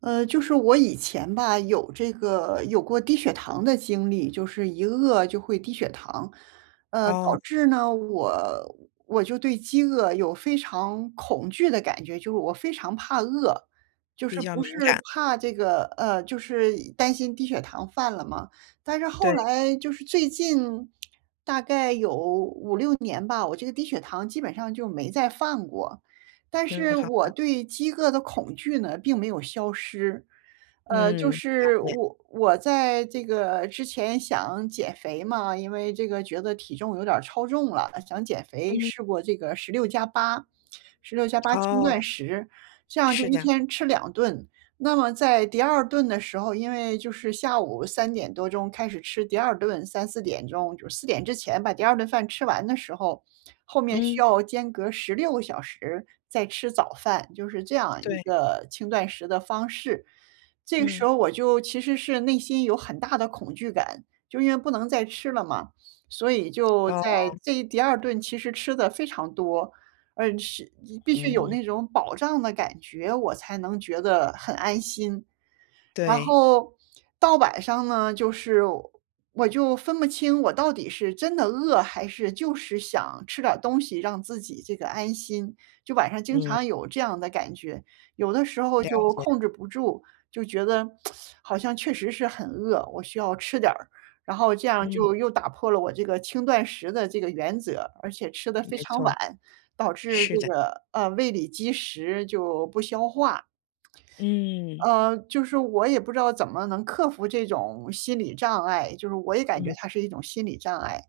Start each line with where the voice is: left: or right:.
right: 就是我以前吧，有这个有过低血糖的经历，就是一饿就会低血糖，导
left: 哦，
right: 致呢，我就对饥饿有非常恐惧的感觉，就是我非常怕饿，就是
left: 比较
right: 不是
left: 敏感，
right: 怕这个，就是担心低血糖犯了嘛。但是后
left: 对，
right: 来就是最近大概有5、6年吧，我这个低血糖基本上就没再犯过。但
left: 挺
right: 是
left: 好
right: 我
left: 的。
right: 对饥饿的恐惧呢，并没有消失。就
left: 嗯，了
right: 是
left: 解。
right: 我在这个之前想减肥嘛，因为这个觉得体重有点儿超重了，想减肥，
left: 嗯，
right: 试过这个十六加八，十六加八轻
left: 哦，
right: 断食，这样就
left: 是
right: 一
left: 的，
right: 天吃2顿。那么在第二顿的时候，因为就是下午3点多钟开始吃第二顿，3、4点钟，就是四点之前把第二顿饭吃完的时候，后面需
left: 嗯，
right: 要间隔16个小时再吃早饭，就是这样一
left: 对，
right: 个轻断食的方式。这个时
left: 嗯，
right: 候我就其实是内心有很大的恐惧感，就因为不能再吃了嘛，所以就在
left: 哦，
right: 这一第二顿其实吃的非常多，而是必须有
left: 嗯，
right: 那种饱胀的感觉，我才能觉得很安心。然
left: 对，
right: 后到晚上呢，就是我就分不清我到底是真的饿，还是就是想吃点儿东西让自己这个安心，就晚上经
left: 嗯，
right: 常有这样的感觉。有的时候
left: 了
right: 就
left: 解，
right: 控制不住，就觉得好像确实是很饿，我需要吃点儿，然后这样
left: 嗯，
right: 就又打破了我这个轻断食的这个原则，而且吃得非
left: 没
right: 常
left: 错，
right: 晚，导致
left: 是的，
right: 这个，胃里积食就不消化。
left: 嗯
right: 就是我也不知道怎么能克服这种心理障碍，就是我也感觉
left: 嗯，
right: 它是一种心理障碍。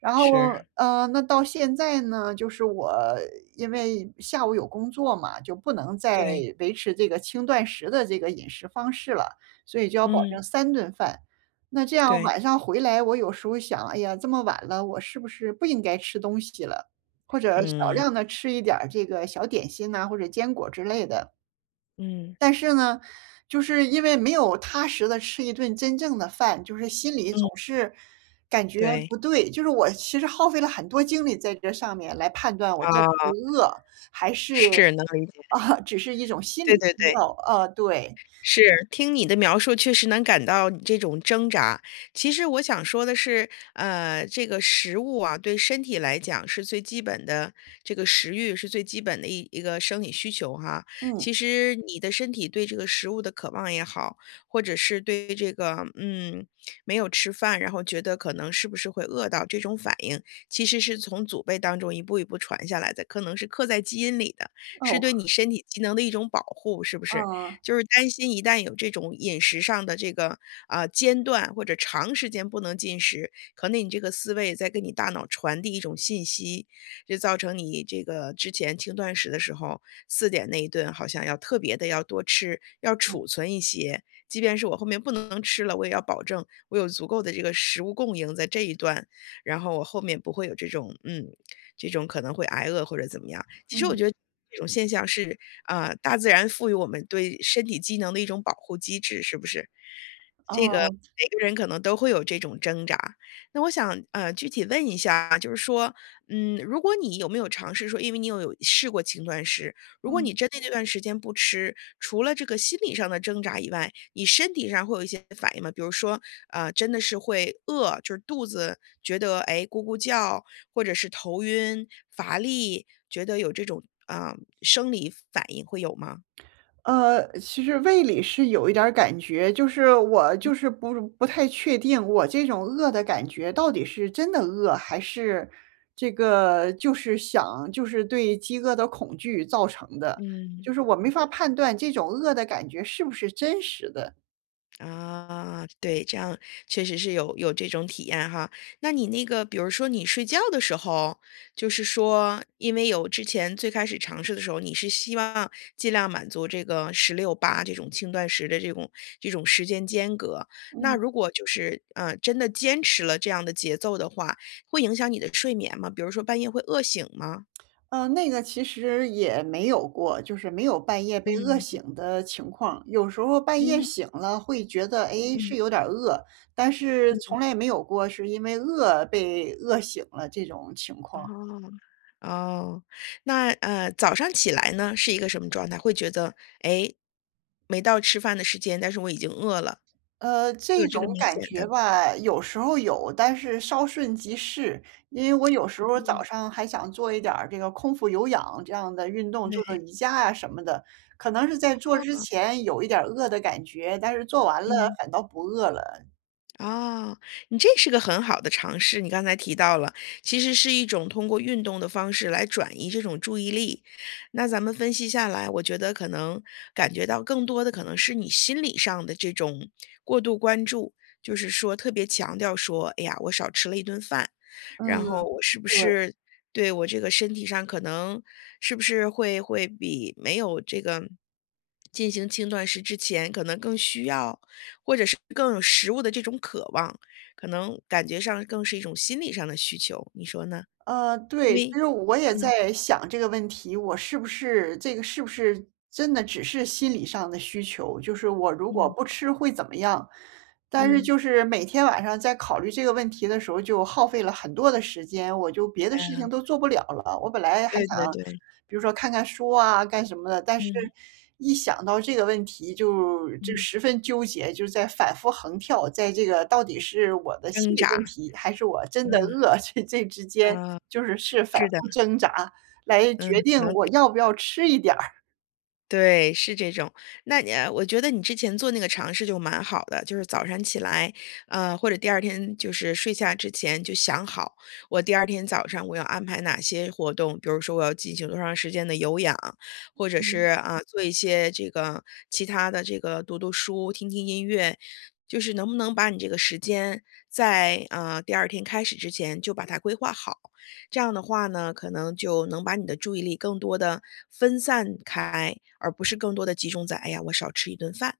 right: 然后，
left: 是，
right: 那到现在呢，就是我因为下午有工作嘛，就不能再
left: 对，
right: 维持这个轻断食的这个饮食方式了，所以就要保
left: 嗯
right: 证3顿饭。那这样
left: 对，
right: 晚上回来，我有时候想，哎呀，这么晚了，我是不是不应该吃东西了？或者少
left: 嗯
right: 量的吃一点儿这个小点心呐、或者坚果之类的。
left: 嗯
right: 但是呢，就是因为没有踏实的吃一顿真正的饭，就是心里
left: 嗯，
right: 总是感觉不
left: 对，
right: 对。就是我其实耗费了很多精力在这上面来判断我到
left: 啊，
right: 底是饿还是
left: 是能理解，
right: 啊，只是一种心理
left: 对对
right: 需
left: 对。
right: 要，啊，对。
left: 是，听你的描述确实能感到你这种挣扎。其实我想说的是，这个食物啊，对身体来讲是最基本的，这个食欲是最基本的一个生理需求哈。
right: 嗯。
left: 其实你的身体对这个食物的渴望也好，或者是对这个嗯没有吃饭，然后觉得可能是不是会饿到这种反应，其实是从祖辈当中一步一步传下来的，可能是刻在基因里的，是
right: 哦。
left: 对你身体机能的一种保护，是不是？
right: 嗯。
left: 就是担心一旦有这种饮食上的这个啊、间断或者长时间不能进食，可能你这个思维也在跟你大脑传递一种信息，就造成你这个之前轻断食的时候，4点那一顿好像要特别的要多吃，要
right: 嗯。
left: 储存一些，即便是我后面不能吃了，我也要保证我有足够的这个食物供应在这一段。然后我后面不会有这种嗯，这种可能会挨饿或者怎么样。其实我
right: 嗯。
left: 觉得这种现象是，啊，大自然赋予我们对身体机能的一种保护机制，是不是？这个
right: 哦。
left: 每个人可能都会有这种挣扎。那我想，具体问一下，就是说，嗯，如果你有没有尝试说因为你有试过轻断食，如果你
right: 嗯。
left: 真的这段时间不吃，除了这个心理上的挣扎以外，你身体上会有一些反应吗？比如说，真的是会饿，就是肚子觉得哎咕咕叫，或者是头晕、乏力，觉得有这种啊、生理反应会有吗？
right: 其实胃里是有一点儿感觉，就是我就是不太确定，我这种饿的感觉到底是真的饿，还是这个就是想就是对饥饿的恐惧造成的，
left: 嗯
right: 就是我没法判断这种饿的感觉是不是真实的。
left: 啊，对，这样确实是有这种体验哈。那你那个，比如说你睡觉的时候，就是说，因为有之前最开始尝试的时候，你是希望尽量满足这个16:8这种轻断食的这种时间间隔。那
right: 嗯。
left: 如果就是真的坚持了这样的节奏的话，会影响你的睡眠吗？比如说半夜会饿醒吗？
right: 那个其实也没有过，就是没有半夜被饿
left: 嗯
right: 醒的情况。有时候半
left: 嗯
right: 夜
left: 嗯
right: 醒了会觉得，哎，
left: 嗯。
right: 是有点儿饿，但是从来也没有过是因为饿被饿醒了这种情况。
left: 哦，哦，那早上起来呢，是一个什么状态？会觉得，哎，诶没到吃饭的时间，但是我已经饿了，会
right: 这
left: 有这
right: 种
left: 个明
right: 感
left: 显的，
right: 觉吧，有时候有，但是稍瞬即逝。因为我有时候
left: 哦，
right: 早上还想做一点儿这个空腹有氧这样的运动，做做
left: 对，
right: 瑜伽啊什么的，可能是在做之前有一点儿饿的感觉，但是做完了
left: 嗯。
right: 反倒不饿了。
left: 哦，你这是个很好的尝试。你刚才提到了，其实是一种通过运动的方式来转移这种注意力。那咱们分析下来，我觉得可能感觉到更多的可能是你心理上的这种过度关注，就是说特别强调说，哎呀，我少吃了一顿饭，
right: 嗯。
left: 然后我是不
right: 对，
left: 是对我这个身体上可能是不是会比没有这个进行轻断食之前可能更需要。或者是更有食物的这种渴望，可能感觉上更是一种心理上的需求，你说呢？因
right: 对，其
left: 为
right: 实我也
left: 嗯，
right: 在想这个问题，我是不是这个是不是真的只是心理上的需求，就是我如果
left: 嗯。
right: 不吃会怎么样？但是嗯
left: 嗯，
right: 就是每天晚上在考虑这个问题的时候，就耗费了很多的时间，我就别的
left: 哎
right: 事
left: 呀
right: 情都做不了了。我本来还
left: 对对
right: 想，
left: 对，
right: 比如说看看书啊，干什么的，但是
left: 嗯，
right: 一想到这个问题就
left: 嗯。
right: 十分纠结，就在反复横跳，在这个到底是我的心
left: 挣
right: 理
left: 扎，
right: 问题，还是我真的饿，这之间
left: 嗯，
right: 就是是反
left: 是的，
right: 复挣扎来决
left: 嗯，可
right: 定
left: 能
right: 我要不要吃一点儿。
left: 对，是这种。那你我觉得你之前做那个尝试就蛮好的，就是早上起来，或者第二天就是睡下之前就想好，我第二天早上我要安排哪些活动，比如说我要进行多长时间的有氧，或者是
right: 嗯
left: 啊，做一些这个其他的这个读读书、听听音乐，就是能不能把你这个时间在第二天开始之前就把它规划好。这样的话呢，可能就能把你的注意力更多的分散开，而不是更多的集中在"哎呀，我少吃一顿饭"，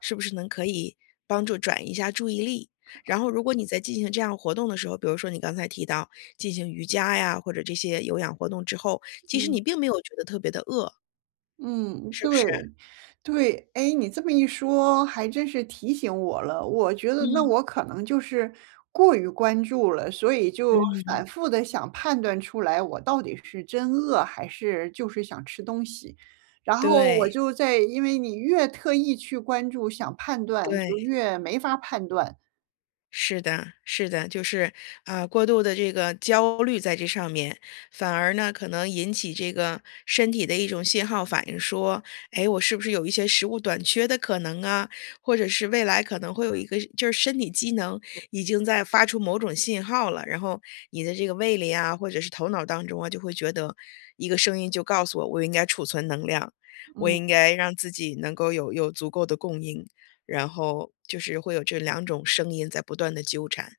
left: 是不是能可以帮助转移一下注意力？然后如果你在进行这样活动的时候，比如说你刚才提到进行瑜伽呀，或者这些有氧活动之后，其实
right: 嗯。
left: 你并没有觉得特别的饿，
right: 嗯，
left: 是
right: 对，
left: 不是？
right: 对。哎，你这么一说还真是提醒我了，我觉得那
left: 嗯。
right: 我可能就是过于关注了，所以就
left: 嗯，
right: 反复的想判断出来我到底是真饿还是就是想吃东西。然后我
left: 对，
right: 就在因为你越特意去关注想判断就
left: 对。
right: 越没法判断。
left: 是的，是的，就是啊，过度的这个焦虑在这上面，反而呢可能引起这个身体的一种信号反应，说，哎，我是不是有一些食物短缺的可能啊？或者是未来可能会有一个，就是身体机能已经在发出某种信号了，然后你的这个胃里啊，或者是头脑当中啊，就会觉得一个声音就告诉我，我应该储存能量，我
right: 嗯。
left: 应该让自己能够有有足够的供应。然后就是会有这两种声音在不断的纠缠。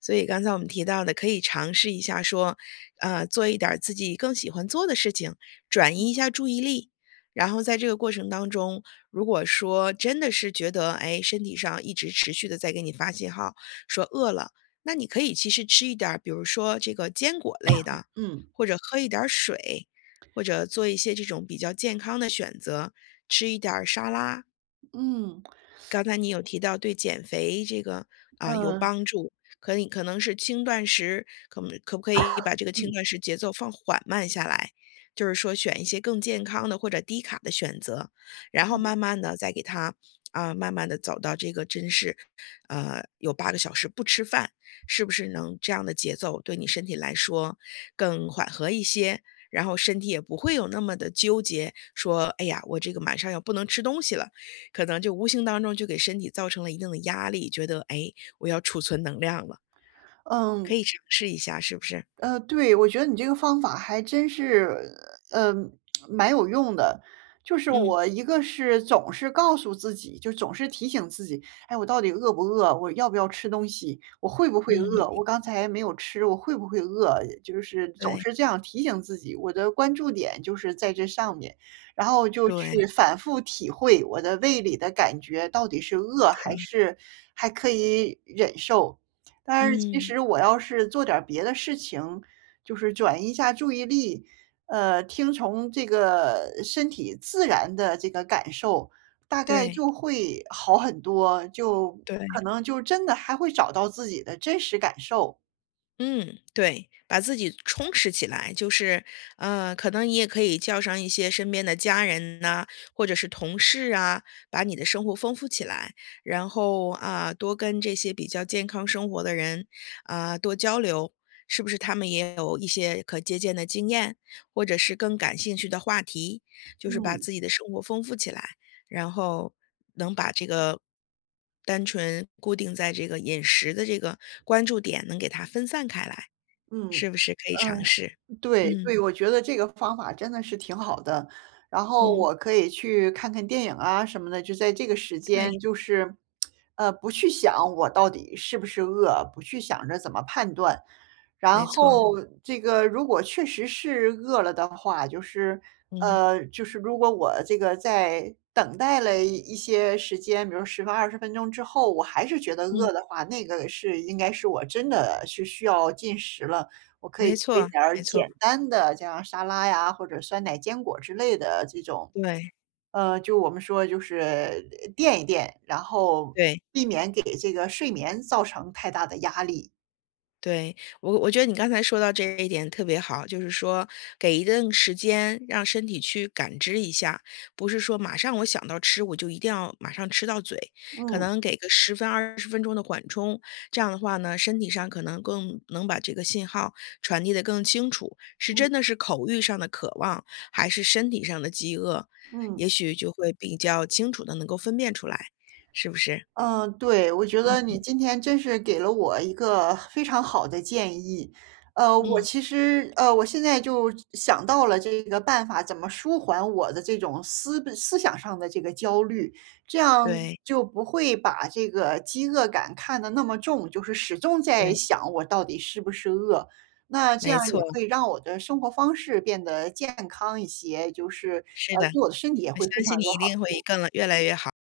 left: 所以刚才我们提到的，可以尝试一下说，做一点儿自己更喜欢做的事情，转移一下注意力。然后在这个过程当中，如果说真的是觉得，哎，身体上一直持续的在给你发信号，说饿了，那你可以其实吃一点儿比如说这个坚果类的，
right: 嗯。
left: 或者喝一点儿水，或者做一些这种比较健康的选择，吃一点儿沙拉。
right: 嗯。
left: 刚才你有提到对减肥这个，啊，有
right: 嗯。
left: 帮助，可你可能是轻断食，可不可以把这个轻
right: 嗯。
left: 断食节奏放缓慢下来？就是说选一些更健康的或者低卡的选择，然后慢慢的再给它，啊，慢慢的走到这个真是，有8个小时不吃饭，是不是能这样的节奏对你身体来说更缓和一些？然后身体也不会有那么的纠结，说："哎呀，我这个马上要不能吃东西了。"可能就无形当中就给身体造成了一定的压力，觉得哎，我要储存能量了，可
right: 嗯。
left: 以尝试一下，是不是？
right: 对，我觉得你这个方法还真是，呃，蛮有用的。就是
left: 嗯
right: 我一个是总是告诉自己，就总是提醒自己，哎，我到底饿不饿？我要不要吃东西？我会不会
left: 嗯，
right: 饿？我刚才没有吃，我会不会饿？就是总
left: 对
right: 是这样提醒自己，我的关注点就是在这上面，然后就
left: 对
right: 去反复体会我的胃里的感觉到底是饿还
left: 对，
right: 是还可以忍受。但是其
left: 嗯，
right: 实我要是做点儿别的事情，就是转移一下注意力，听从这个身体自然的这个感受，大概
left: 对
right: 就会好很多，就
left: 对。
right: 可能就真的还会找到自己的真实感受。
left: 嗯，对，把自己充实起来，就是，可能你也可以叫上一些身边的家人呐、或者是同事啊，把你的生活丰富起来，然后啊、多跟这些比较健康生活的人啊、多交流，是不是他们也有一些可借鉴的经验，或者是更感兴趣的话题，就是把自己的生活丰富起来。然后能把这个单纯固定在这个饮食的这个关注点能给它分散开来，
right: 嗯。
left: 是不是可以尝
right: 嗯。
left: 试？
right: 对
left: 嗯，
right: 对，我觉得这个方法真的是挺好的。然后
left: 嗯，
right: 我可以去看看电影啊什么的，就在这个时
left: 对，
right: 间，就是，不去想我到底是不是饿，不去想着怎么判断。然
left: 没错，
right: 后这个如果确实是饿了的话，就是，
left: 嗯，
right: 就是如果我这个在等待了一些时间，比如10分、20分钟之后，我还是觉得
left: 嗯，
right: 饿的话，那个是应该是我真的是需要进食了。我可以
left: 没
right: 做一
left: 错，
right: 点儿
left: 没错，
right: 简单的，像沙拉呀，或者酸奶坚果之类的这种，
left: 对，
right: 就我们说就是垫一垫，然后
left: 对。
right: 避免给这个睡眠造成太大的压力。
left: 对，我觉得你刚才说到这一点特别好，就是说给一定时间让身体去感知一下，不是说马上我想到吃我就一定要马上吃到嘴，可
right: 嗯
left: 能给个10到20分钟的缓冲，这样的话呢，身体上可能更能把这个信号传递的更清楚，是真的
right: 嗯
left: 是口欲上的渴望，还是身体上的饥饿，
right: 嗯。
left: 也许就会比较清楚的能够分辨出来，是不是？
right: 嗯，对，我觉得你今天真是给了我一个非常好的建议。我
left: 嗯，
right: 其实我现在就想到了这个办法，怎么舒缓我的这种思想上的这个焦虑，这样
left: 对，
right: 就不会把这个饥饿感看得那么重，就是始终在
left: 对，
right: 想我到底是不是饿。那这样
left: 没错，
right: 也会让我的生活方式变得健康一些，就是
left: 是的。
right: 对我的身体也
left: 我
right: 会非
left: 相
right: 常
left: 信你
right: 有
left: 一定会越来越好。